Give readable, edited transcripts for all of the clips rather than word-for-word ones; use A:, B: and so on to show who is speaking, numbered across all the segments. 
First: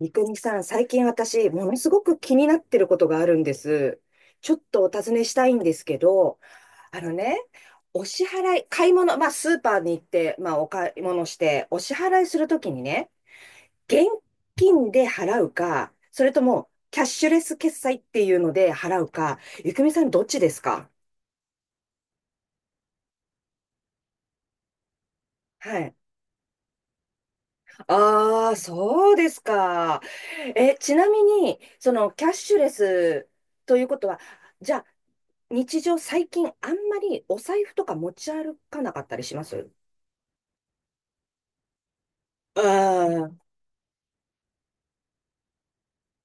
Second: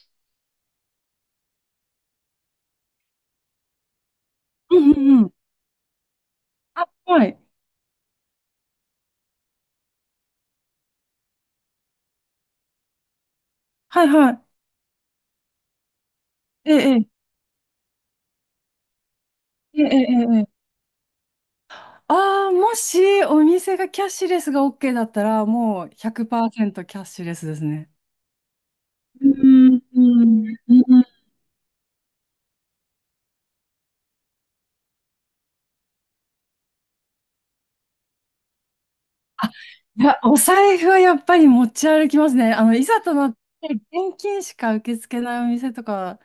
A: 三国さん、最近私、ものすごく気になってることがあるんです。ちょっ
B: う
A: とお
B: んう
A: 尋
B: ん
A: ね
B: うん。
A: したいんですけど、あの
B: は
A: ね、
B: い。
A: お支払い、買い物、まあ、スーパーに行って、まあ、お買い物して、お支払いするときにね、現
B: はいはい。
A: 金で払うか、それとも、
B: え
A: キャッ
B: え、
A: シュレス決済っていうので払うか、ゆく
B: ええ、え
A: みさん、どっ
B: え、
A: ち
B: え
A: です
B: え。
A: か？
B: ああ、もしお店がキャッシュレスが OK だったら、
A: は
B: もう
A: い。
B: 100%キャッシュレスですね。
A: ああ、そう
B: う
A: です
B: ん、
A: か。
B: うん、
A: え、ち
B: うん。
A: なみに、キャッシュレスということは、じゃあ、日常最近あんまりお財布とか持ち歩かなかったりしま
B: あ、
A: すう
B: いや、お財布はやっぱり持ち歩きますね。いざと
A: ー
B: なっ
A: ん。
B: て現金しか受け付けないお店とか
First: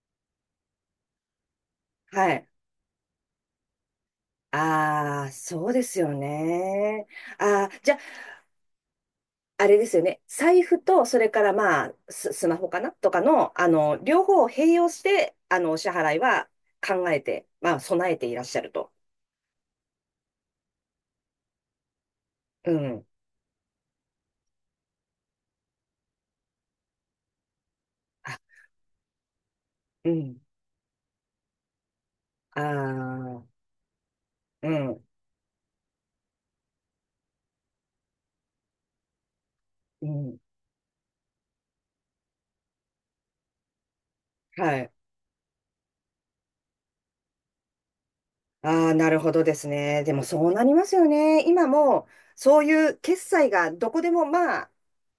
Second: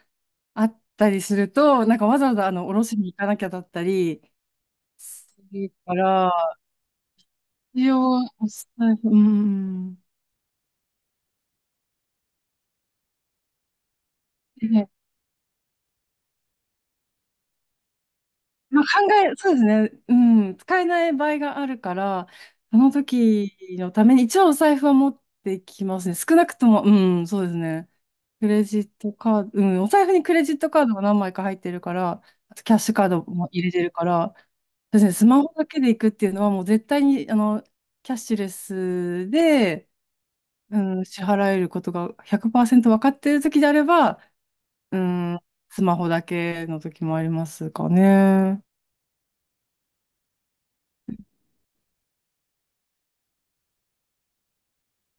B: あったりすると、なんかわざ
A: は
B: わざ
A: い。
B: おろしに行かなきゃだったり
A: あ
B: す
A: あ、そ
B: る
A: うで
B: か
A: すよ
B: ら、
A: ね。ああ、
B: 一
A: じゃあ、
B: 応、お財布、う
A: あれです
B: ん。
A: よね。財布と、それからまあ、スマホかなとかの、両方を併用して、お支払いは考えて、まあ、備えていらっしゃる
B: まあ、
A: と。
B: そうですね。うん。使えない場合があるから、
A: う
B: その
A: ん。
B: 時のために、一応お財布は持ってきますね。少なくとも、うん、そうですね。
A: あ、
B: クレジットカード、うん、お財
A: う
B: 布にク
A: ん。
B: レジットカードが何枚か入ってるから、あ
A: あ
B: とキャッシュカード
A: あ、
B: も入れてるから、
A: う
B: そうで
A: ん。
B: すね。スマホだけで行くっていうのはもう絶対に、キャッシュレスで、
A: うん。
B: うん、支払えることが100%分かってる時であれば、
A: はい。
B: うん、スマホだけの時もありますかね。
A: ああ、なるほどですね。でもそうなりますよね。今も、そういう決済がどこでも、まあ、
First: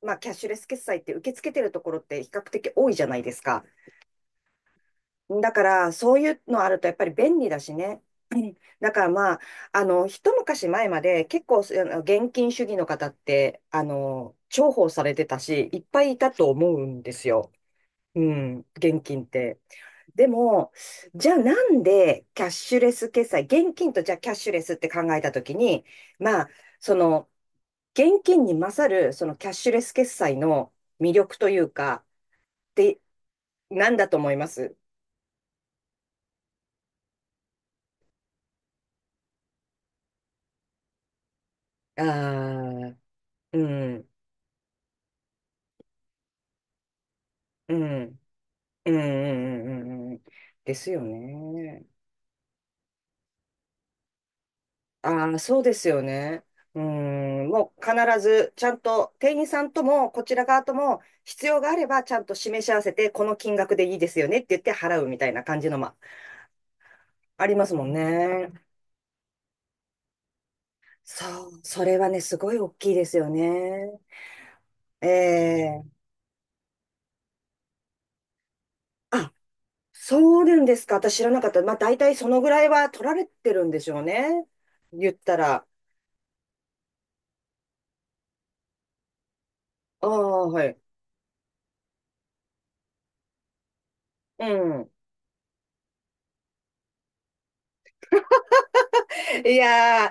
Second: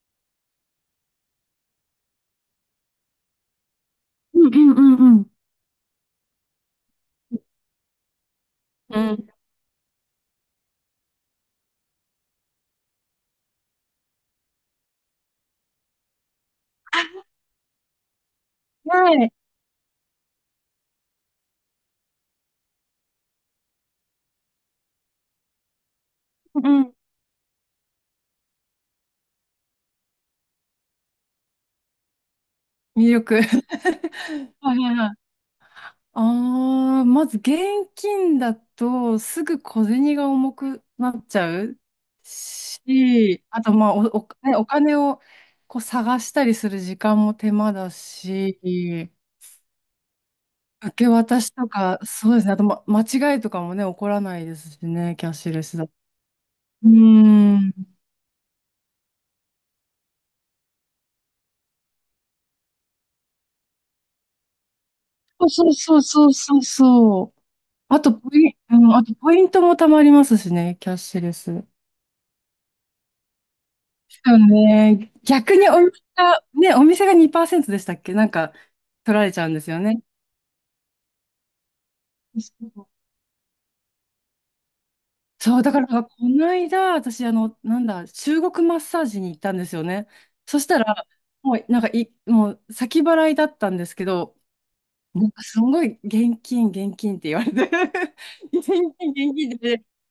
A: まあ、キャッシュレス決済って受け付けてるところって比較的多いじゃないですか。
B: うんうんうんうん。
A: だから、そういうのあるとやっぱり便利だしね。うん。だからまあ、一昔前まで結構、現金主義の方って、重宝されてたし、いっぱいいたと思うんですよ。うん、現
B: は
A: 金っ
B: い。
A: て。でも、じゃあなんでキャッシュレス決済、現金とじゃあキャッシュレスって考えたときに、まあ、
B: うんう
A: そ
B: ん。
A: の、現金に勝る、そのキャッシュレス決済の魅力というか、って
B: 魅力。
A: 何だと思いま
B: は
A: す？
B: いはいはい。ああ、まず現金だとすぐ小銭が重くなっちゃう
A: ああー、
B: し、あ
A: う
B: とまあ
A: ん、
B: ねお金をこう探したりする時間も手間
A: う
B: だ
A: ん、
B: し、
A: うん、うん、うん、うん。うんです
B: 受
A: よ
B: け渡しと
A: ね。
B: か、そうですね、あと、間違いとかもね、起こらないですしね、
A: あ
B: キャッ
A: あ、
B: シュ
A: そう
B: レ
A: で
B: スだ
A: す
B: と。
A: よね。う
B: う
A: ん、
B: ー
A: も
B: ん。
A: う必ずちゃんと店員さんともこちら側とも必要があればちゃんと示し合わせてこの金額でいいですよねって言って払うみたいな感じ
B: そう
A: のも
B: そうそうそうそうそう。
A: ありますもん
B: あとポイ
A: ね。
B: ン、うん、あとポイントも貯まりますしね、キャッシュレ
A: そう、
B: ス。
A: それはね、すごい大きいですよね。
B: そうね。逆にお
A: ええ。
B: 店が、ね、お店が2%でしたっけなんか、取ら
A: あ、
B: れちゃうんですよね。
A: そうなんですか。私知らなかった。まあ大体そのぐ
B: そ
A: らい
B: う、
A: は取られてるんでしょうね。言った
B: そう
A: ら。
B: だから、この間、私、なんだ、中国マッサージに行ったんですよ
A: あ
B: ね。
A: あ、
B: そ
A: は
B: し
A: い。
B: たら、もう、先払いだったんですけど、
A: うん。
B: なんか、すごい、現金、現金って言われて、現金、現金
A: い
B: って言
A: やー、
B: われて、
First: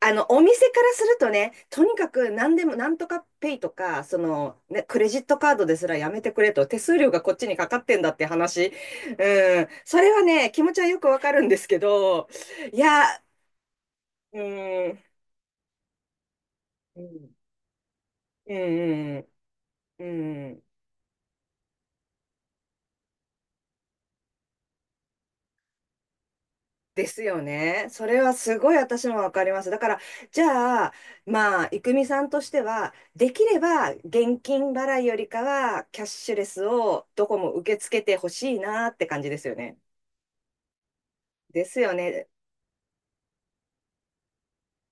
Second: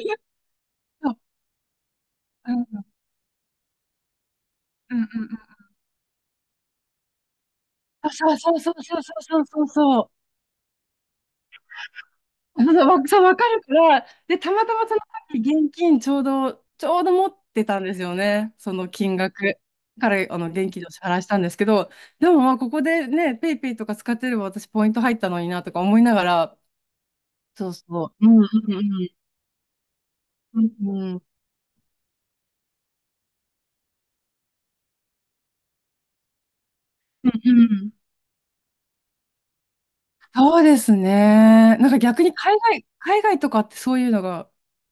A: お店からす
B: そ
A: る
B: う
A: とね、とにかく
B: う
A: 何
B: ん
A: でも、
B: うん
A: なんとかペイとか、ね、
B: う
A: ク
B: んう
A: レ
B: ん。
A: ジットカードですらやめてくれと、手数料がこっちにかかってんだ
B: あ
A: って
B: そうそう
A: 話。
B: そうそうそう
A: う
B: そ
A: ん、
B: う
A: そ
B: そう。
A: れはね、気持ちはよくわかるんですけど、
B: あそう
A: い
B: わ
A: や
B: そう、わかるから、で、たまたまそ
A: ー、
B: の時現金ちょうど、ち
A: う
B: ょ
A: ん、
B: う
A: う
B: ど持
A: ん、
B: ってたんですよ
A: う
B: ね、その
A: ん、
B: 金額。
A: う
B: から、
A: ん、うん。
B: 現金でお支払いしたんですけど、でもまあ、ここでね、ペイペイとか使ってれば私ポイント入ったのになとか思いながら、
A: ですよ
B: そう
A: ね。そ
B: そ
A: れ
B: う、う
A: は
B: んう
A: すごい私
B: ん
A: もわかります。だから、じ
B: うん、
A: ゃあ、
B: うんうん、
A: まあ、いくみさんとしては、できれば現金払いよりかは、キャッシュレスをど
B: う
A: こ
B: んう
A: も受け
B: ん。
A: 付けてほしいなって感じですよね。
B: そうです
A: で
B: ね。
A: す
B: なん
A: よ
B: か逆
A: ね。
B: に海外とかってそういうのが、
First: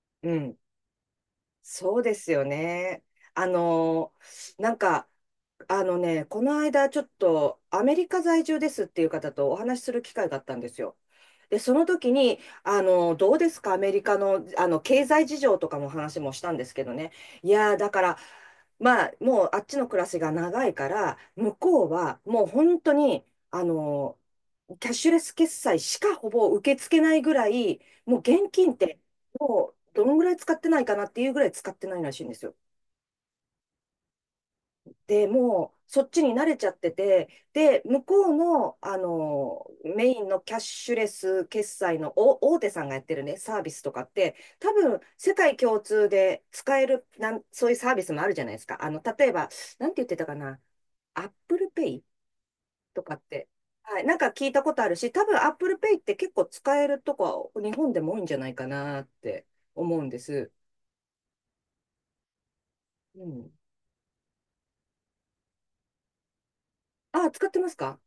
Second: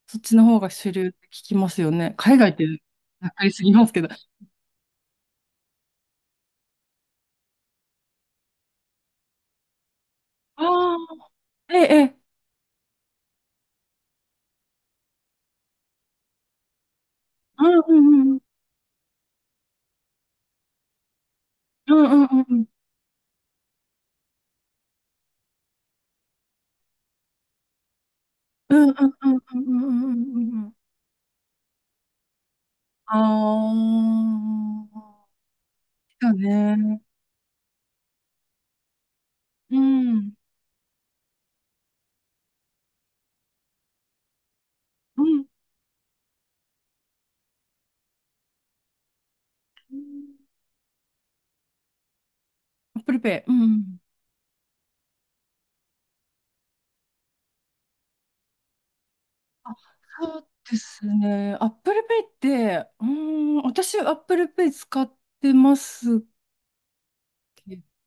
B: そっ
A: う
B: ちの
A: ん。
B: 方が主流って聞きますよ
A: そうで
B: ね。
A: す
B: 海
A: よ
B: 外って、
A: ね。
B: わか
A: あ
B: りすぎますけど。
A: の、
B: あ
A: なんか、あのね、この間ちょっとアメリカ在住ですっていう方とお話しする機会があったんですよ。
B: あ、
A: で、そ
B: ええ、
A: の
B: え
A: 時
B: え
A: に、どうですか、アメリカの、経済事情とかも話もしたんですけどね。いやー、だ
B: う
A: から、
B: んうん
A: まあ、もうあっちの暮らしが長いから、向こう
B: う
A: は
B: んうんう
A: もう
B: んうん。
A: 本当に、あの、キャッシュレス決済しかほぼ受け付けないぐらい、もう現金
B: う
A: っ
B: んう
A: て、
B: んうんう
A: も
B: んう
A: うど
B: んうんう
A: のぐら
B: ん
A: い
B: う
A: 使っ
B: んう
A: て
B: ん。
A: ないかなっていうぐらい使ってないらしいんですよ。
B: あ
A: で、
B: あ。
A: もうそっちに
B: だ
A: 慣れちゃって
B: ね。
A: て、で、向こうの、
B: う
A: メイン
B: ん。
A: のキャッシュレス決済のお大手さんがやってるね、サービスとかって、多
B: うんうんああだね
A: 分
B: う
A: 世
B: んうん
A: 界共通で使えるなん、そういうサービスもあるじゃないですか。例えば、なんて言ってたかな、アップルペイ
B: ア
A: と
B: ップ
A: かっ
B: ルペ
A: て。
B: イ。うん。
A: はい。なんか聞いたことあるし、多分 Apple Pay って結構使えるとこは日本でも多いんじゃないかなって
B: あ、
A: 思うんで
B: そう
A: す。
B: ですね。アップルペイって、うー
A: うん。
B: ん、私アップルペイ使ってます
A: あ、使ってます
B: けど。
A: か？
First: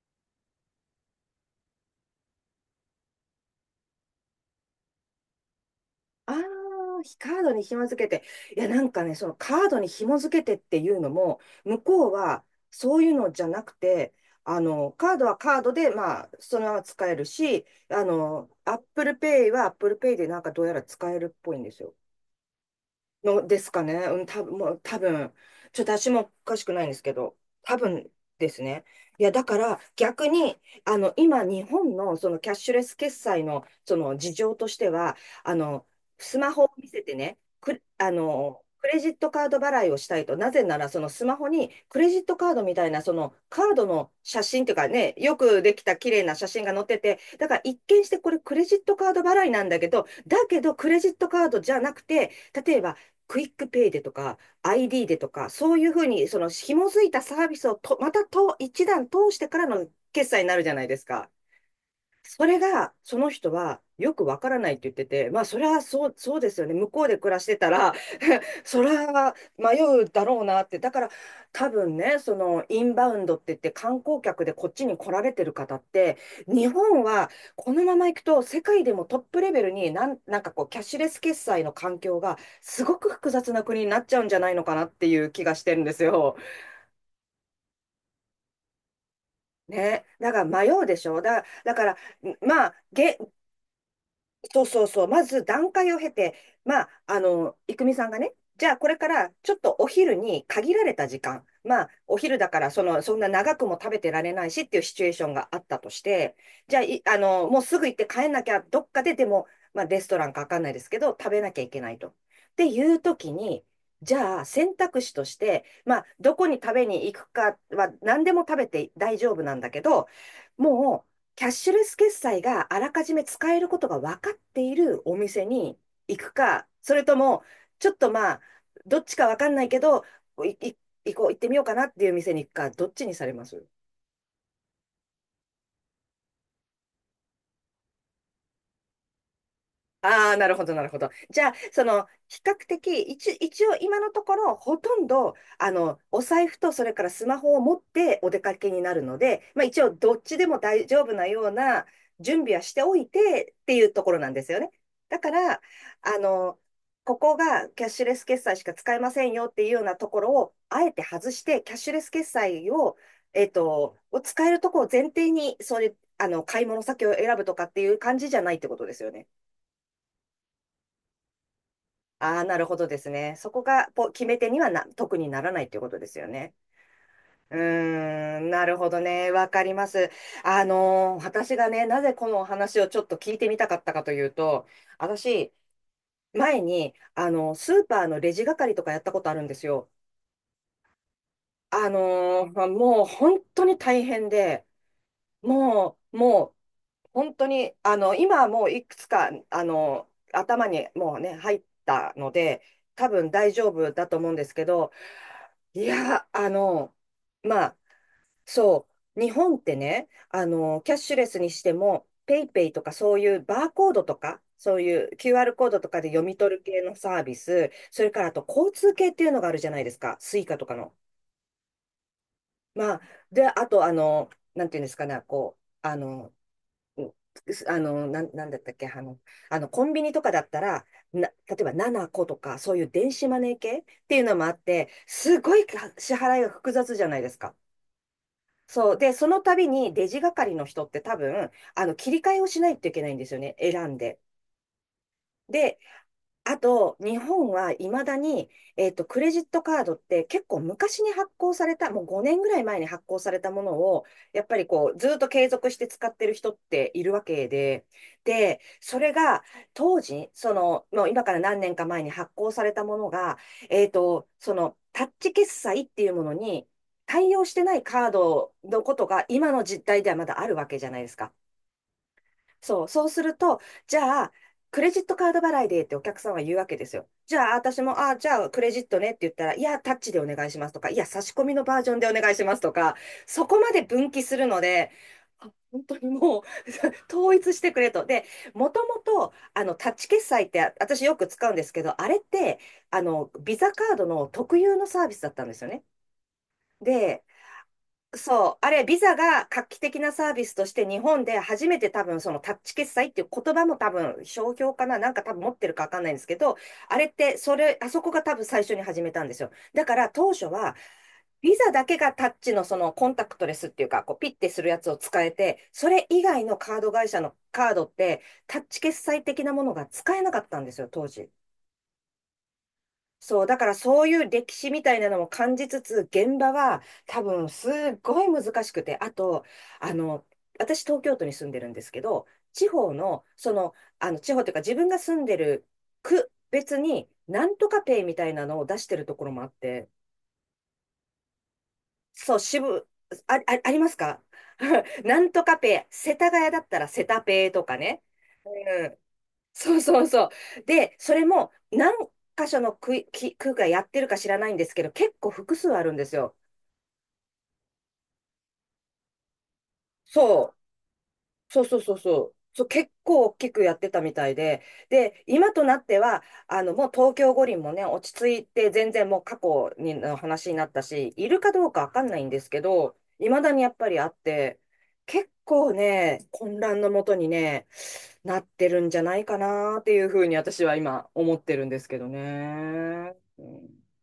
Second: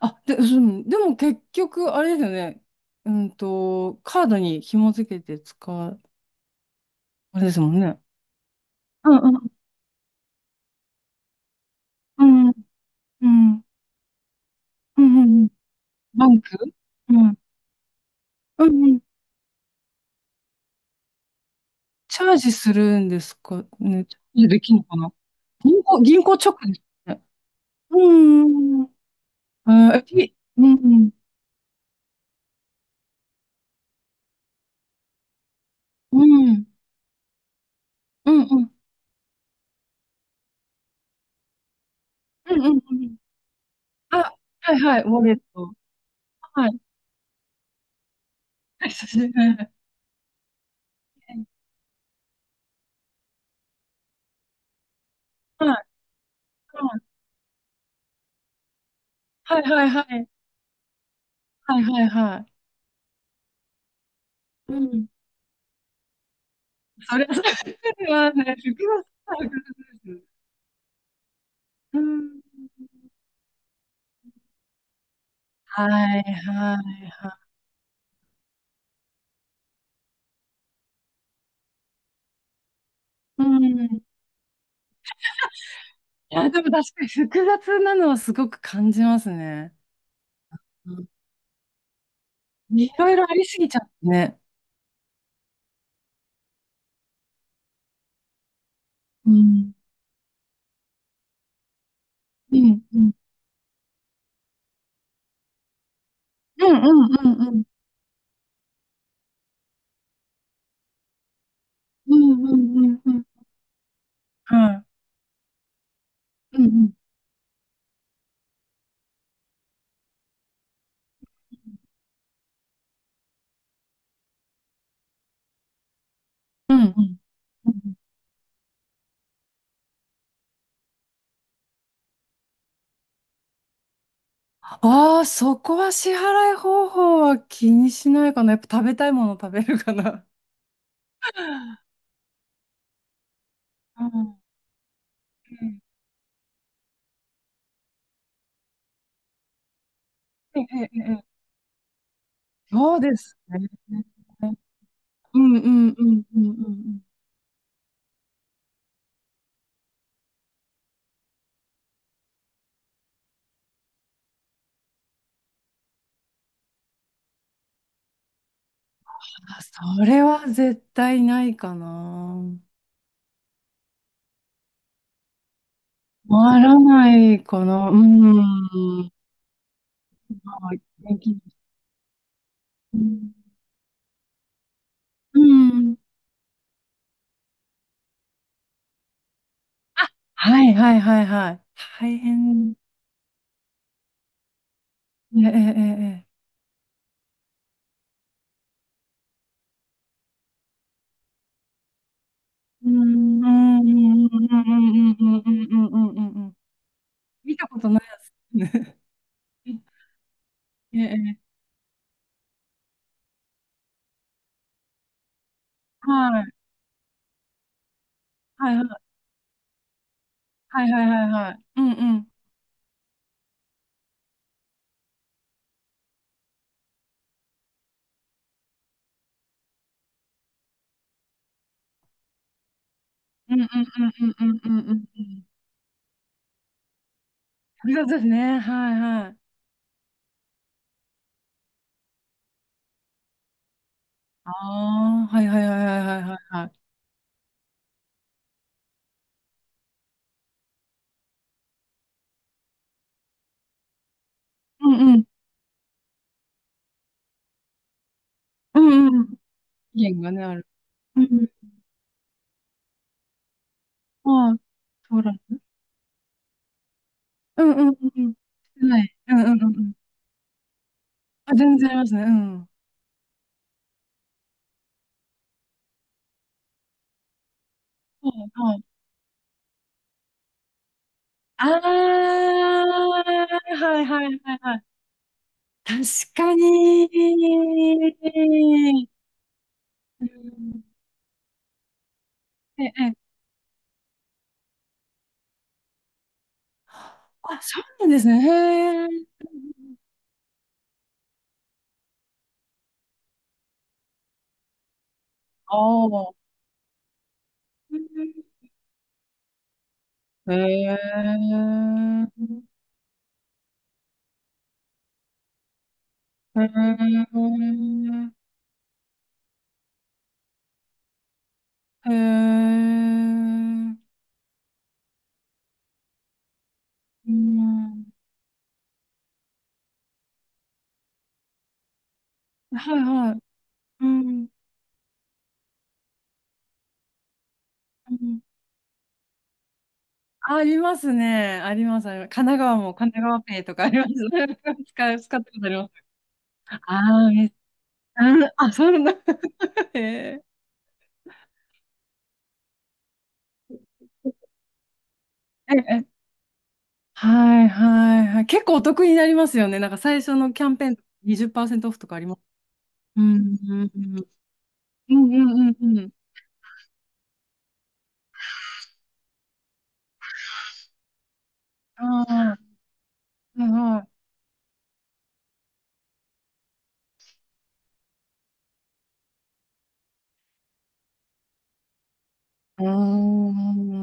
B: あ、で、うん、でも結局、あれですよね。カードに紐付けて使う、
A: ああー、
B: あ
A: カー
B: れ
A: ド
B: です
A: に
B: もん
A: 紐
B: ね。
A: 付けて。いや、なんか
B: う
A: ね、その
B: んうん
A: カードに紐付けてっていうのも、向こう
B: う
A: は
B: んうん
A: そういう
B: う
A: のじゃな
B: ん
A: くて、
B: う
A: カー
B: ん
A: ド
B: うん
A: は
B: うん。
A: カードで、ま
B: バ
A: あ、
B: ンク
A: そのまま使
B: う
A: える
B: ん。
A: し、
B: うんうん
A: Apple Pay は Apple Pay でなんかどうやら使えるっぽいんですよ。
B: チャージするんです
A: ので
B: か
A: すかね。
B: ね。チ
A: う
B: ャー
A: ん、多
B: ジ
A: 分、
B: で
A: も
B: きる
A: う
B: のか
A: 多
B: な
A: 分、ちょっと私も
B: 銀行直
A: おかしく
B: で
A: な
B: す
A: いんですけ
B: ね。
A: ど、多
B: う
A: 分です
B: ーん。
A: ね。いや、だから
B: あー、え、
A: 逆
B: い
A: に、
B: うん、うん。
A: 今、日本のそのキャッシュレス決済のその事情としては、あの、
B: う
A: スマホ
B: ん。
A: を見せてね、く、あ
B: うんう
A: の、
B: ん。
A: クレジットカード払いをしたいと、なぜならそのスマホにクレジットカー
B: うん
A: ド
B: う
A: み
B: ん
A: たい
B: う
A: な
B: んう
A: そ
B: ん。
A: のカードの
B: あ、
A: 写真と
B: は
A: いう
B: い
A: か
B: はい、
A: ね、
B: ウォレ
A: よ
B: ッ
A: く
B: ト。
A: できた綺麗な写真
B: は
A: が
B: い。
A: 載ってて、だから一見してこれクレジッ
B: はい、
A: トカ
B: 久
A: ー
B: し
A: ド
B: ぶり。
A: 払いなん
B: は
A: だけど、だけどクレジットカ
B: い、
A: ードじゃなくて、例えばクイックペイでとか、ID でとか、
B: は
A: そうい
B: い、
A: うふうに、その紐づいたサービスをと、またと一段通してか
B: はい
A: らの
B: はい。
A: 決済になるじゃないですか。
B: はいはいはいは
A: そ
B: い。
A: れが、その人はよくわからないっ
B: う
A: て言って
B: ん。
A: て、まあ、それはそう、そうですよね。向こうで暮ら
B: そ
A: してたら、
B: れはね、
A: そ
B: 複雑
A: れは
B: な感
A: 迷う
B: じで
A: だ
B: す。
A: ろうなって。だから多分
B: う
A: ね、そ
B: ん。
A: のインバウンドって言って観光客でこっちに来られてる方っ
B: は
A: て、
B: い
A: 日
B: は
A: 本
B: い
A: は
B: は
A: このまま行くと世界でもトップレベルになん、こうキャッシュレス決済の環境がすごく複
B: い。う
A: 雑な国に
B: ん。
A: な
B: い
A: っちゃうんじゃないのかなっていう気がしてるんですよ。
B: や、でも確かに複雑なのはすごく感じますね。
A: ね。だから迷うでしょ。だから、まあ、
B: いろいろありすぎちゃってね。
A: そうそうそう、まず段階を経て、まあ、いくみさんがね、じゃあこれか
B: う
A: らちょっ
B: ん。
A: とお昼に限られた時間、まあ、お昼だ
B: う
A: から
B: ん、
A: そ
B: う
A: の、
B: ん。
A: そんな長くも食べてられないしっていうシチュエーションがあったとして、
B: う
A: じ
B: んう
A: ゃあ、い、あ
B: んう
A: の、
B: んう
A: もう
B: ん。
A: すぐ行って帰んなきゃ、どっかででも、まあ、レストランかわかんないですけど、食べなきゃいけないと。っ
B: うんう
A: て
B: んう
A: いう
B: んうん。
A: 時に、じゃあ
B: う
A: 選
B: ん。
A: 択肢として、まあ、どこに
B: うんう
A: 食べ
B: ん。
A: に行くかは何でも食べて大丈夫なんだけど、もキャッシュレス決済があらかじめ使えることが分かっているお店に行くか、
B: うんう
A: それと
B: ん。
A: も、
B: う
A: ちょっ
B: ん
A: とまあ、どっちか分かんないけど、い、い、行こう、行ってみようかなっていう店に行くか、どっちにされます？
B: ああ、そこは支払い方法は気にしないかな。やっぱ食べたいもの食べるかな。
A: ああ、なるほど、なるほど。じゃあ、その、比較的、一応今
B: う
A: のとこ
B: ん。
A: ろ、ほとんど、
B: うん。
A: お財布と、それからスマホを持ってお出かけになるので、まあ一応、どっちでも
B: ええ
A: 大
B: え
A: 丈
B: え
A: 夫
B: え
A: な
B: え。
A: ような準備はしてお
B: そう
A: い
B: です
A: てっ
B: ね。
A: ていうところなんですよね。だか
B: うんう
A: ら、
B: んう
A: あ
B: んうんう
A: の、
B: んうん。
A: ここがキャッシュレス決済しか使えませんよっていうようなところを、あえて外して、キャッシュレス決済を、を使えるところを前提に、そういう、買い物先を選ぶとかっていう感じじゃないってことですよね。
B: あ、それは絶対ないか
A: あ
B: な。
A: あ、なるほどですね。そこが決め手には特にならないということですよね。
B: 回らない
A: う
B: かな。う
A: ーん、なるほど
B: ん。
A: ね。わかります。
B: はい現金。
A: 私がね、なぜこのお話を
B: う
A: ちょっと
B: ん。
A: 聞いてみたかったかというと、
B: う
A: 私、
B: ん
A: 前に、スーパーのレジ係とかやったことあるんですよ。
B: はいはいはいはい。大
A: まあ
B: 変。
A: もう本当に大変で、
B: ええええ
A: もう、
B: ええ。
A: もう、本当に、今はもういくつか、頭にもうね、入ったので、
B: う
A: 多分
B: ん、う
A: 大丈
B: ん、う
A: 夫だと
B: ん、
A: 思うん
B: う
A: ですけど、
B: ん、うん、うん、う
A: い
B: ん、うん、うん、う
A: や、
B: ん、うん。見
A: ま
B: た
A: あ、
B: ことないやつ。
A: そう、日本っ
B: え
A: てね、キャッ
B: え、
A: シュレ
B: え
A: スに
B: え
A: しても、ペイペイとかそういうバーコードとか、そういう QR コードとかで読み
B: はい、
A: 取る系のサービス、それからあと交
B: はい、
A: 通
B: は
A: 系っていうのがあるじゃないですか、スイカとか
B: い、はい、
A: の。
B: はい、はい。うん、うん。
A: まあ、で、あと、なんていうんですかね、こう、うなんだったっけ、あのコンビニとかだったら、例えば7個とか、そういう電子マネー
B: うん、うん、
A: 系っ
B: うん、
A: ていう
B: うん、
A: のも
B: う
A: あっ
B: ん、う
A: て、
B: ん、う
A: す
B: ん。
A: ごい支払いが複雑じゃないですか。
B: 複雑ですね。は
A: そ
B: い、
A: う。で、そ
B: はい。
A: の度にレジ係の人って多分、切り替えをしないといけないんですよね。選んで。
B: ああ、はい、はい、は
A: で、
B: い、はい、はい、はい。
A: あ
B: はい
A: と、日本はいまだに、クレジットカードって結構昔に発行された、もう5年ぐらい前に発行されたものを、やっぱり
B: う
A: こう、
B: ん、
A: ず
B: う
A: っ
B: ん、
A: と継続して使ってる人っているわけで、で、
B: う
A: それ
B: ん、うん。
A: が当
B: 意見
A: 時、
B: がね、
A: そ
B: ある。
A: の、もう
B: う
A: 今から
B: ん、
A: 何年か前に発行されたものが、そ
B: はい。
A: の、タッ
B: そう
A: チ
B: だ
A: 決
B: ね。
A: 済っていうものに対応し
B: う
A: て
B: ん、
A: ない
B: うん、うん、
A: カー
B: う
A: ドの
B: ん。
A: こ
B: は
A: と
B: い。
A: が
B: うん、う
A: 今
B: ん、うん、
A: の
B: う
A: 実
B: ん。
A: 態ではまだあるわけじゃないですか。
B: あ、全然ありますね。うん。は
A: そう、そうすると、じゃあ、クレジットカード払いでってお客さんは言うわけですよ。じゃあ、私も、あ、じゃあ、クレジ
B: い、
A: ットねって言ったら、いや、タッチでお願いしますとか、いや、差し込みの
B: ああ、
A: バージョンでお願いしますとか、
B: は
A: そこまで
B: い
A: 分岐
B: は
A: す
B: い
A: る
B: はい
A: の
B: はい。
A: で、あ本当
B: 確
A: にもう
B: か に。
A: 統一してくれと。で、もともと、タッチ決
B: う
A: 済ってあ
B: ん、
A: 私よく使うんですけど、あれって、
B: ええ、
A: ビザカードの特有のサービスだったんですよね。で、
B: あ、そうなんですね。
A: そう、あれ、ビ
B: へえ。
A: ザが画期的なサービスとして日本で初めて多分そのタッチ決済っていう言葉も多分商標かな、なんか多分持ってる
B: あ
A: かわかんないんですけ
B: あ。
A: ど、あれってそれ、あそこが多分最初に始めたんですよ。だから当初
B: へえ。
A: は
B: へ
A: ビ
B: え。
A: ザだけがタッチのそのコンタクトレスっていうか、こうピッてするやつを使えて、それ以外の
B: へ
A: カード会社のカードっ
B: え。
A: てタッチ決済的なものが使えなかったんですよ、当時。そう、だからそういう歴史みたいなのも感じつつ、現場は多
B: う
A: 分すっ
B: ん。
A: ごい難しくて、あと、あの、私東京都に住んでるんですけど、地方
B: はい
A: の、
B: はい。
A: その、
B: う
A: 地方
B: ん。
A: というか自分が住んでる区別に、なんとかペイみ
B: う
A: たい
B: ん
A: なのを出してるところもあって、
B: ありますね。あります。あります
A: そう、
B: 神奈川も神奈
A: あ、あ、
B: 川ペイ
A: あ
B: と
A: り
B: か
A: ま
B: あ
A: す
B: ります。
A: か なん
B: 使っ
A: と
B: た
A: か
B: ことあり
A: ペ
B: ます。
A: イ、世田谷だったらセタ
B: ああ、め
A: ペイ
B: っ
A: とかね。
B: うん、あ、そんな
A: そう
B: へ
A: そうそう。
B: え。
A: で、それも何箇所の区、き区がやってるか知らないんですけど、結構複数
B: え
A: あるんで
B: え、
A: すよ。
B: はいはいはい。結構お得になりますよね。なんか最初の
A: そ
B: キ
A: う。
B: ャンペーン
A: そうそう
B: 20%オ
A: そう
B: フとか
A: そ
B: あり
A: う。
B: ます。
A: そう、結
B: う
A: 構大き
B: ん、
A: くや
B: う
A: って
B: ん、う
A: たみ
B: ん、
A: たいで、
B: う
A: で、今と
B: ん、う
A: な
B: ん、
A: っ
B: う
A: て
B: ん。うん
A: は、もう東京五輪もね、落ち着いて、全然もう過去にの話になったし、いるかどうかわかんないんです
B: あ
A: けど、いまだに
B: あ、
A: や
B: はい
A: っぱりあ
B: は
A: って、結構ね、混乱のもとにね、なってるんじゃないかなっていうふうに私は今思ってるんですけど
B: い。うー
A: ね。うん
B: ん。